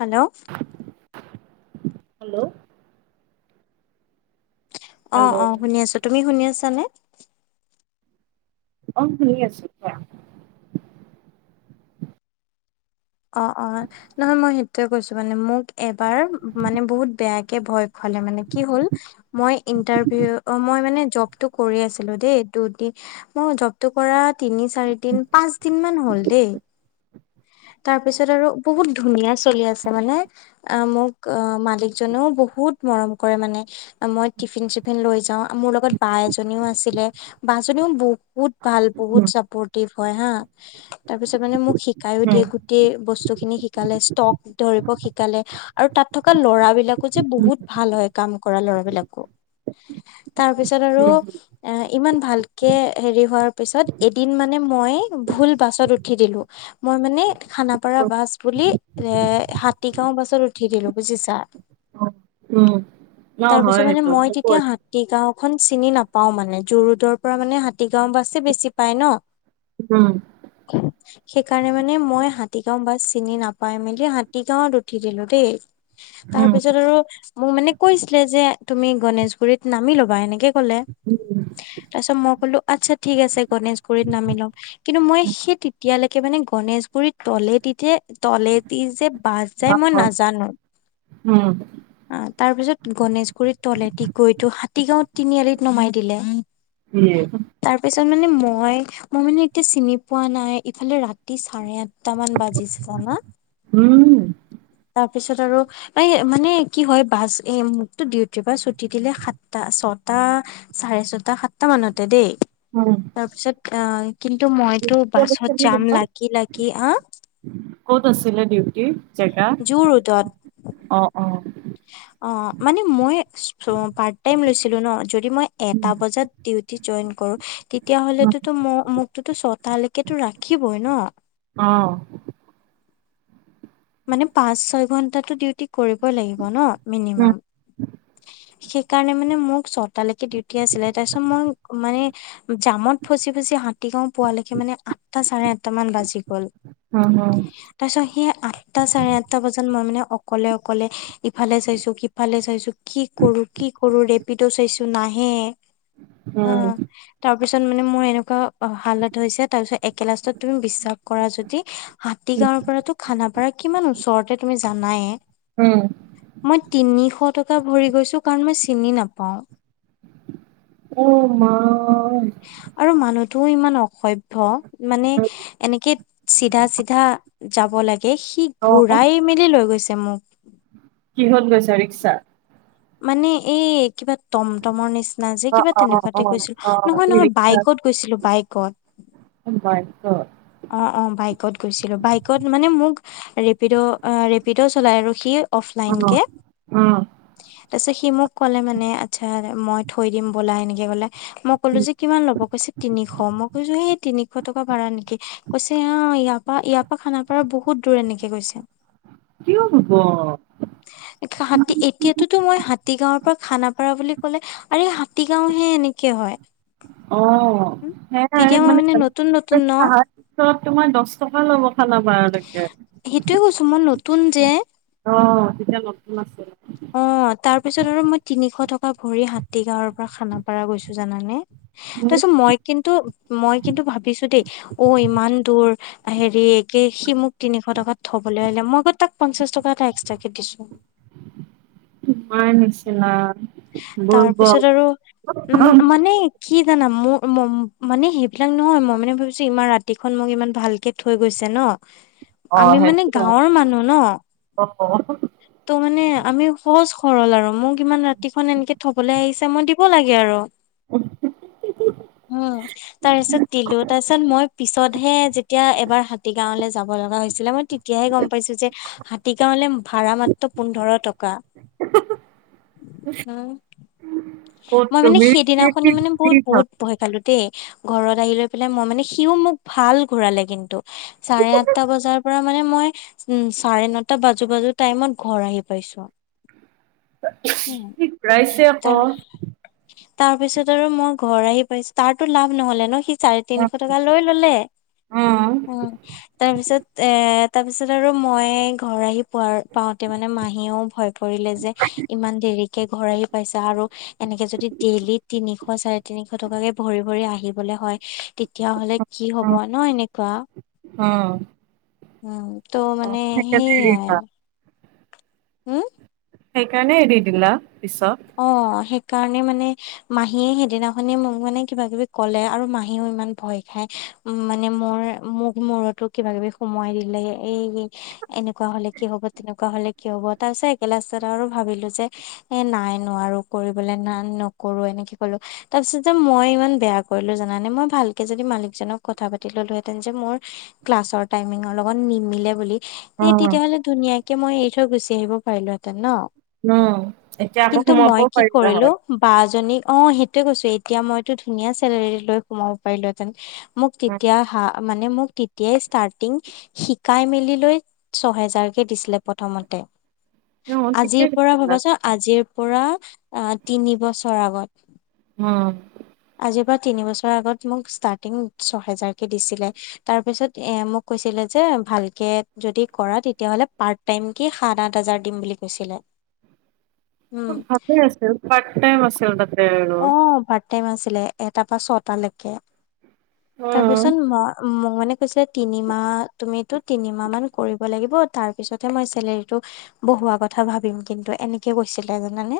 Hello. Hello. Hello অ', অ', শুনি আছো তুমি শুনি আছা নে? অ', শুনি আছো কোৱা। অ', অ'। নহয় মই সেইটোয়ে কৈছো মানে মোক এবাৰ মানে বহুত বেয়াকে ভয় খুৱালে, মানে কি হ'ল মই ইণ্টাৰভিউ অ' মই মানে জবটো কৰি আছিলো দে দুদি মোৰ জবটো কৰা তিনি চাৰি দিন পাঁচ দিন মান হ'ল দেই। তাৰ পিছত আৰু বহুত ধুনীয়া চলি আছে মানে। মোক মালিকজনেও বহুত মৰম কৰে মানে। মই টিফিন চিফিন লৈ যাওঁ মোৰ লগত বা এজনীও আছিলে বা জনীও বহুত ভাল বহুত উম চাপৰ্টিভ হয় হা। তাৰ পিছত মানে মোক শিকায়ো উম দিয়ে গোটেই বস্তুখিনি শিকালে ষ্টক ধৰিব শিকালে আৰু তাত থকা ল'ৰাবিলাক বিলাকো যে বহুত ভাল হয় কাম কৰা ল'ৰাবিলাকো। তাৰ পিছত আৰু উম ইমান ভালকে হেৰি হোৱাৰ পিছত এদিন মানে মই ভুল বাছত উঠি দিলোঁ। মই মানে খানাপাৰা বাছ বুলি এ হাতীগাঁও বাছত উঠি দিলো বুজিছা। উম উম ন তাৰ হয় পিছত মানে সেইটো মই তেতিয়া হাত হাতী গাঁও খন চিনি নাপাও মানে যুৰোডৰ পৰা মানে হাতীগাঁও বাছে বেছি পায় ন। উম। সেইকাৰণে মানে মই হাত হাতীগাঁও বাছ চিনি নাপাই মেলি হাতী গাঁৱত উঠি দিলো দেই। উম তাৰপিছত আৰু মোক মানে কৈছিলে যে তুমি গণেশগুৰিত নামি ল'বা এনেকে ক'লে। তাৰ পিছত মই কলো আচ্ছা ঠিক আছে গণেশগুৰিত নামি লম। কিন্তু মই সেই তেতিয়ালৈকে মানে গণেশগুৰিত তলেদি এতিয়া তলেদি যে বাছ যায় অ মই অ নাজানো। উম অ', তাৰ পিছত গনেশগুৰিত তলেদি গৈ টো হাতীগাঁওত তিনিআলিত নমাই দিলে। ইয়ে। তাৰপিছত মানে মই মই মানে এতিয়া চিনি পোৱা নাই ইফালে ৰাতি চাৰে আঠ তামান বাজিছে না। উম। তাৰ পিছত আৰু প্ৰায় মানে কি হয় বাছ এ মোকতো ডিউটিৰ পৰা ছুটি দিলে সাতটা ছটা চাৰে ছটা সাতটা মানতে দেই। উম। তাৰ পিছত কিন্তু মইতো ক'ত বাছত আছিলে যাম পাপা? লাগি লাগি হা। ক'ত আছিলে ডিউটি জেগা? যুৰোদত। অ', অ'। অ', মানে মই পাৰ্ট টাইম লৈছিলো ন যদি মই এটা বজাত ডিউটি জইন কৰো তেতিয়াাহ'লে মই মোকটো ছটালৈকে টো ৰাখিবই ন। অ'। মানে পাঁচ ছয় ঘন্টাটো ডিউটি কৰিবই লাগিব ন উম মিনিমাম। সেইকাৰণে মানে মোক ছটালৈকে ডিউটি আছিলে। তাৰপিছত মই মানে জামত ফচি ফচি হাতীগাঁও পোৱালৈকে মানে আঠটা চাৰে আঠটা মান বাজি গ'ল। অ', অ'। তাৰ পিছত সেই আঠটা চাৰে আঠটা বজাত মই মানে অকলে অকলে ইফালে চাইছো ইফালে চাইছো কি কৰো কি কৰো ৰেপিডো চাইছো নাহে। উম। তাৰপিছত মানে মোৰ এনেকুৱা হালত হৈছে, তাৰ পিছত একে লাষ্টত তুমি বিশ্বাস কৰা যদি হাতী গাঁৱৰ পৰাতো খানাপাৰা কিমান ওচৰতে তুমি জানায়ে। উম। মই তিনিশ টকা ভৰি গৈছো কাৰণ মই চিনি নাপাও। অ' মা। উম। আৰু মানুহটোও ইমান অসভ্য মানে এনেকে চিধা চিধা যাব লাগে সি ঘুৰাই মেলি লৈ গৈছে মোক। কিহত গৈছা ৰিক্সাত? মানে এই কিবা টমটমৰ নিচিনা। নহয় যে অ কিবা অ তেনেকুৱাতে গৈছিলো অ অ নহয় নহয় ৰিক্সা বাইকত গৈছিলো বাইকত। বাইকত। অ' অ' বাইকত গৈছিলো, বাইকত মানে মোক ৰেপিড' ৰেপিডো চলাই আৰু সি অফলাইন কে। উম। তাৰ পিছত সি মোক ক'লে মানে আচ্ছা মই থৈ দিম ব'লা এনেকে কলে। মই কলো যে কিমান লব কৈছে তিনিশ মই কৈছো সেই তিনিশ টকা ভাড়া নেকি। কৈছে অ' ইয়াৰ পৰাা ইয়াৰ পৰাা খানাপাৰা বহুত দূৰ এনেকে কৈছে। কিয় হব? হাতী এতিয়া তো মই হাতী গাঁৱৰ পৰা খানাপাৰা বুলি ক'লে আৰে হাতী গাঁও হে এনেকে হয়। অ', উ তেতিয়া মই মানে নতুন নতুন ন। ৰত তোমাৰ দহ টকা ল'ব খানাপাৰালৈকে। সেইটোয়ে কৈছো মই নতুন যে। অ' তেতিয়া নতুন আছে। অ' তাৰ পিছত আৰু মই তিনিশ টকা ভৰি হাতী গাঁৱৰ পৰা খানাপাৰা গৈছো জানানে। তাৰ মোৰ পিছত মই কিন্তু মই কিন্তু ভাবিছো দেই অ' ইমান দূৰ হেৰি সি মোক তিনিশ টকাত থবলৈ আহিলে, মই গৈ তাক পঞ্চাশ টকা এটা এক্সট্ৰাক কে দিছো। ন নিশ্চিলা। তাৰপিছত আৰু উম মান কি জানা মোৰ মানে সেইবিলাক নহয় মই মানে ভাবিছো ইমান ৰাতিখন মোক ইমান ভালকে থৈ গৈছে ন। আমি অ', মানে সেইটো হয় গাঁৱৰ মানুহ ন। অ', ত' মানে আমি সহজ সৰল আৰু। মোক ইমান ৰাতিখন এনেকে থবলৈ আহিছে মই দিব লাগে আৰু। হয়। তাৰ পিছত দিলো তাৰ পিছত মই পিছতহে যেতিয়া এবাৰ হাতী গাঁওলৈ যাব লগা হৈছিলে মই তেতিয়াই এতিয়াহে গম পাইছো, যে হাতী গাঁৱলে ভাড়া মাত্ৰ পোন্ধৰ টকা। উম ক'ত মই মানে তুমি কি কি সেইদিনাখনি মানে কি বহুত বহুত ভাব- ভয় খালো। দেই ঘৰত আহি লৈ পেলাই, মই মানে সিও মোক ভাল ঘূৰালে কিন্তু। চাৰে আঠটা বজাৰ পৰা মানে মই উম চাৰে নটা বাজু বাজু টাইমত ঘৰ আহি পাইছো। উম ৰাইছে আকৌ। [inaudible] তাৰ পিছত আৰু মই ঘৰ আহি পাইছো, তাৰতো লাভ নহলে ন সি চাৰি তিনিশ টকা লৈ ললে। উম। তাৰ পিছত এ তাৰ পিছত আৰু মই ঘৰ আহি পোৱা পাওওঁতে মানে মাহীয়েও ভয় ধলে যে ইমান দেৰিকে ঘৰাই পাইছা আৰু এনেকে যদি ডেইলি তিনিশ চাৰে তিনিশ টকাকে ভৰি ভৰি আহিবলৈ হয়, তেতিয়াহ'লে কি হব উম ন এনেকুৱা। উম। উম ত মানে সেইয়াই [unintelligible] হম সেইকাৰণে এৰি দিলা পিছত অ', সেইকাৰণে মানে মাহীয়ে সেইদিনাখনে মোক মানে কিবা কিবি কলে আৰু মাহীও ইমান ভয় খাই উম মানে মোৰ মোক মূৰতো কিবা কিবি সোমাই দিলে এই এনেকুৱা হলে কি হব তেনেকুৱা হলে কি হব তাৰ পিছত একে লাষ্টত আৰু ভাবিলো যে এ নাই নোৱাৰোঁ কৰিবলৈ নান নকৰো এনেকে ক'লোঁ তাৰপিছত যে মই ইমান বেয়া কৰিলো জানে মই ভালকে যদি মালিকজনক কথা পাতি ললোহেতেন যে মোৰ ক্লাছৰ টাইমিঙৰ লগত নিমিলে বুলি এই অ', তেতিয়াহ'লে ধুনীয়াকে মই এৰি থৈ গুচি আহিব পাৰিলোহেঁতেন ন ন এতিয়া আকৌ কিন্তু মই সোমাবও কি পাৰিলা কৰিলো হয়। বা জনীক অ', সেইটোয়ে কৈছো এতিয়া মইতো ধুনীয়া চেলেৰী লৈ সোমও পাৰিলো হেতেন মোক তেতিয়া হা মানে মোক তেতিয়া ষ্টাৰ্টিং শিকাই মেলি লৈ ছহেজাৰকে দিছিলে প্ৰথমতে অ', আজিৰ ঠিকেই পৰা কৈছিলা ভাবাছো আজিৰ পৰা তিনি বছৰ আগত। অ' আজিৰ পৰা তিনি বছৰৰ আগত মোক ষ্টাৰ্টিং ছহেজাৰকে দিছিলে। তাৰ পিছত এ মোক কৈছিলে যে, ভালকে যদি কৰা তেতিয়াহলে পাৰট টাইম কে সাত আঠ হাজাৰ দিম বুলি কৈছিলে। উম ভালে আছিল। পাৰ্ট টাইম আছিল ততে আৰু অ পাৰ্ট টাইম আছিলে এটাৰ পৰা ছটা লৈকে উম, তাৰপিছত মই মই মানে কৈছে তিনিমাহ তুমিতো তিনিমাহ মান কৰিব লাগিব। তাৰ পিছতহে মই চেলেৰটো বহুৱা কথা ভাবিম কিন্তু এনেকে কৈছিলে। এ জানানে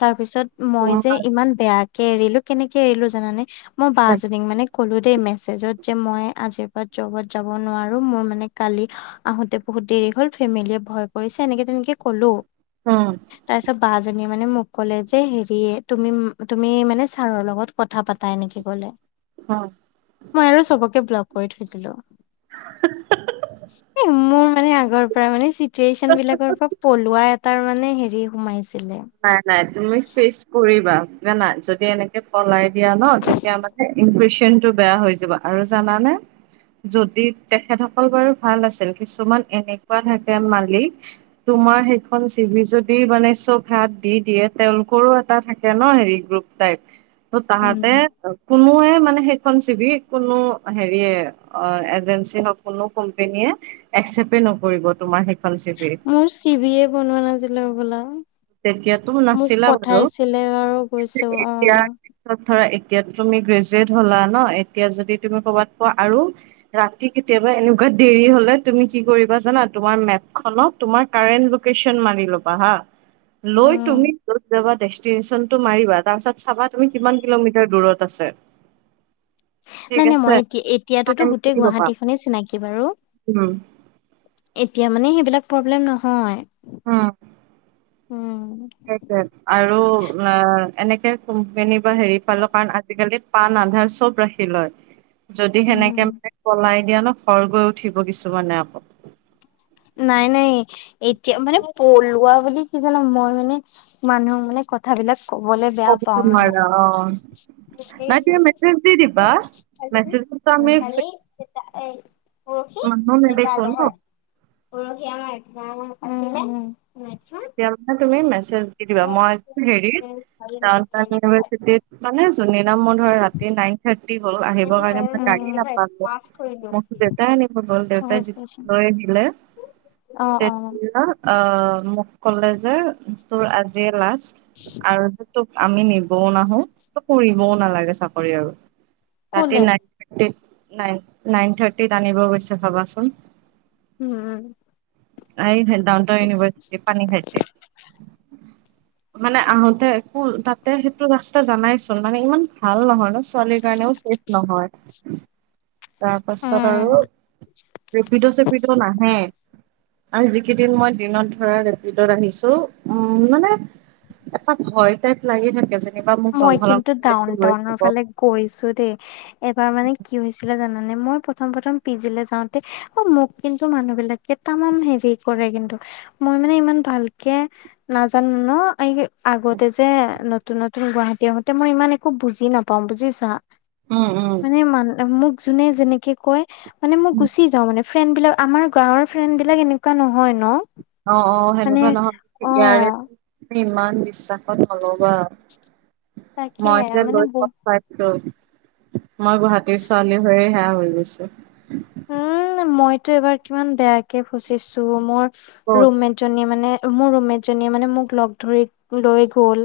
তাৰপিছত মই উম, যে ইমান বেয়াকে এৰিলো কেনেকে এৰিলো জানানে? মই বা এজনীক মানে ক'লো দেই মেছেজত যে মই আজিৰ পৰা জবত যাব নোৱাৰো। মোৰ মানে কালি আহোতে বহুত দেৰি হল ফেমিলিয় ভয় কৰিছে। এনেকে তেনেকে কলো। অ' তাৰপিছত বা জনীয়ে মানে মোক কলে যে হেৰি দে তুমি তুমি মানে ছাৰৰ লগত কথা পাতা এনেকে কলে অ' মই আৰু চবকে ব্লগ কৰি থৈ দিলো। এ, মোৰ মানে আগৰ পৰা মানে চিটুৱেচন বিলাকৰ পৰা পলুৱা এটাৰ মানে হেৰি সোমাইছিলে। নাই নাই তুমি ফিচ কৰিবা ন নাই যদি এনেকে পলাই দিয়া ন তেতিয়া আমাক ইমফ্ৰেশচন টো বেয়া হৈ যাব আৰু জানানে যদি তেখেতসকল বাৰু ভাল আছিল। কিছুমান এনেকুৱা থাকে মালিক তোমাৰ সেইখন চিভি যদি মানে চব হাত দি দিয়ে তেওঁলোকৰো এটা থাকে ন। হেৰি গ্ৰুপ তাইপ ত তাহাঁতে কোনোৱে মানে সেইখন চিবিক কোনো হেৰিয়ে। অ', এজেঞ্চি হওক কোনো কোম্পেনীয়ে একচেপটে নকৰিব তোমাৰ চিভি মোৰ চিবিয়ে বনোৱা নাছিলো বোলা। তেতিয়াতো মোক নাছিলা বাৰু পঠাইছিলে আৰু গৈছো এতিয়া অ' ধৰা এতিয়া তুমি গ্ৰেজুৱেট হলা ন এতিয়া যদি তুমি কৰ'বাত কোৱা আৰু ৰাতি কেতিয়াবা এনেকুৱা দেৰি হলে তুমি কি কৰিবা জানা তোমাৰ মেপ খনক তোমাৰ কাৰেণ্ট লোকেশ্যন মাৰি লবা হা, লৈ উম। তুমি যত যাবা ডেষ্টিনেচন টেনচনতটো মাৰিবা তাৰ পিছত চাবা তুমি কিমান কিলোমিটাৰ দূৰত আছে। ঠিক নাই নাই আছে মই এতিয়া এতিয়াতো চাই গোটেই মেলি ল'বা গুৱাহাটীখনেই চিনাকি বাৰু উম এতিয়া মানে সেইবিলাক প্ৰব্লেম নহয়। অ', উম', আৰু অ এনেকে কোম্পনী বা হেৰি পালো কাৰণ আজিকালিত পাণ আধাৰ চব ৰাখি লয়। [inaudible] যদি উম, সেনেকে মানে পলাই দিয়া ন খৰ গৈ উঠিব। কিছুমানে আকৌ নাই, নাই এতিয়া মানে পলোৱাা বুলি কি জানো মই মানে মানুহ মানে কথাবিলাক কবলে বেয়া ক'ব পাও। মানে নোৱাৰা অ নাই তুমি মেছেজ দি দিবা মেছেজতো আমি ফেক [unintelligible] মানুহ নেদেখো ন [unintelligible] তেতিয়াে তুমি মেছেজ দি দিবা মই হেৰিত তি মানে যোন নাম মোৰ ধৰা ৰাতি নাই। থি আহিব উম, কাৰণে মই গাৰি নাপালোঁ মই টাই আনিব গ'ল দেউতাই যেতিয়া লৈ আহিলে তে অ মোক ক'লে যে তোৰ আজিয়ে লাষ্ট আৰু তোক আমি নিবও নাহো কৰিম ও নালাগে চাকৰি আৰু ৰাতি ক'লে নাই ড নাইন নাইন থাৰ্টিত আনিব গৈছে ভাবাচোন উম উ আহি ডাউন টাউন ইউনিভ্চিটি পানী খাইছে [unintelligible] মানে আহোতে একো তাতে সেইটো ৰাস্তা জানাইচোন মানে ইমান ভাল নহয় ন ছোৱালীৰ কাৰণেও নহয় [unintelligible] তাৰপাছত আৰু ৰেপিডো চেপিডো নাহে আৰু যিকেইদিন মই দিনত ধৰা ভিতৰত আহিছো উম মানে এটা ভয় টাইপ লাগি থাকে যে মই কিন্তু ডাউন টাউনৰ ফালে গৈছো দেই এবাৰ মানে কি হৈছিলে জানানে মই প্ৰথম প্ৰথম পি জি লে যাওঁতে অ মোক কিন্তু মানুহ বিলাক কেইটামান হেৰি কৰে কিন্তু মই মানে ইমান ভালকে নাজানো ন এই আগতে যে নতুন নতুন গুৱাহাটী আহোতে মই ইমান একো বুজি নাপাওঁ বুজিছা উম উম মানে মান মোক যোনে যেনেকে কয় মানে মই গুচি যাও মানে ফ্ৰেণ্ড বিলাক আমাৰ গাঁওৰ ফ্ৰেণ্ড বিলাক এনেকুৱা নহয় ন অ অ মানে সেনেকুৱা নহয় অ ইয়াৰে ইমান বিশ্বাসত হলবা তাকে মই যে মানে লৈ কোৱা বহুত পাইছো মই গুৱাহাটীৰ ছোৱালী হৈয়ে সেয়া হৈ গৈছো মইতো এবাৰ কিমান বেয়াকে ফচিছো মোৰ ক'ত ৰূমমেট জনীয়ে মানে মোৰ ৰুমমেটজনীয়ে মানে মোক লগ ধৰি লৈ গ'ল।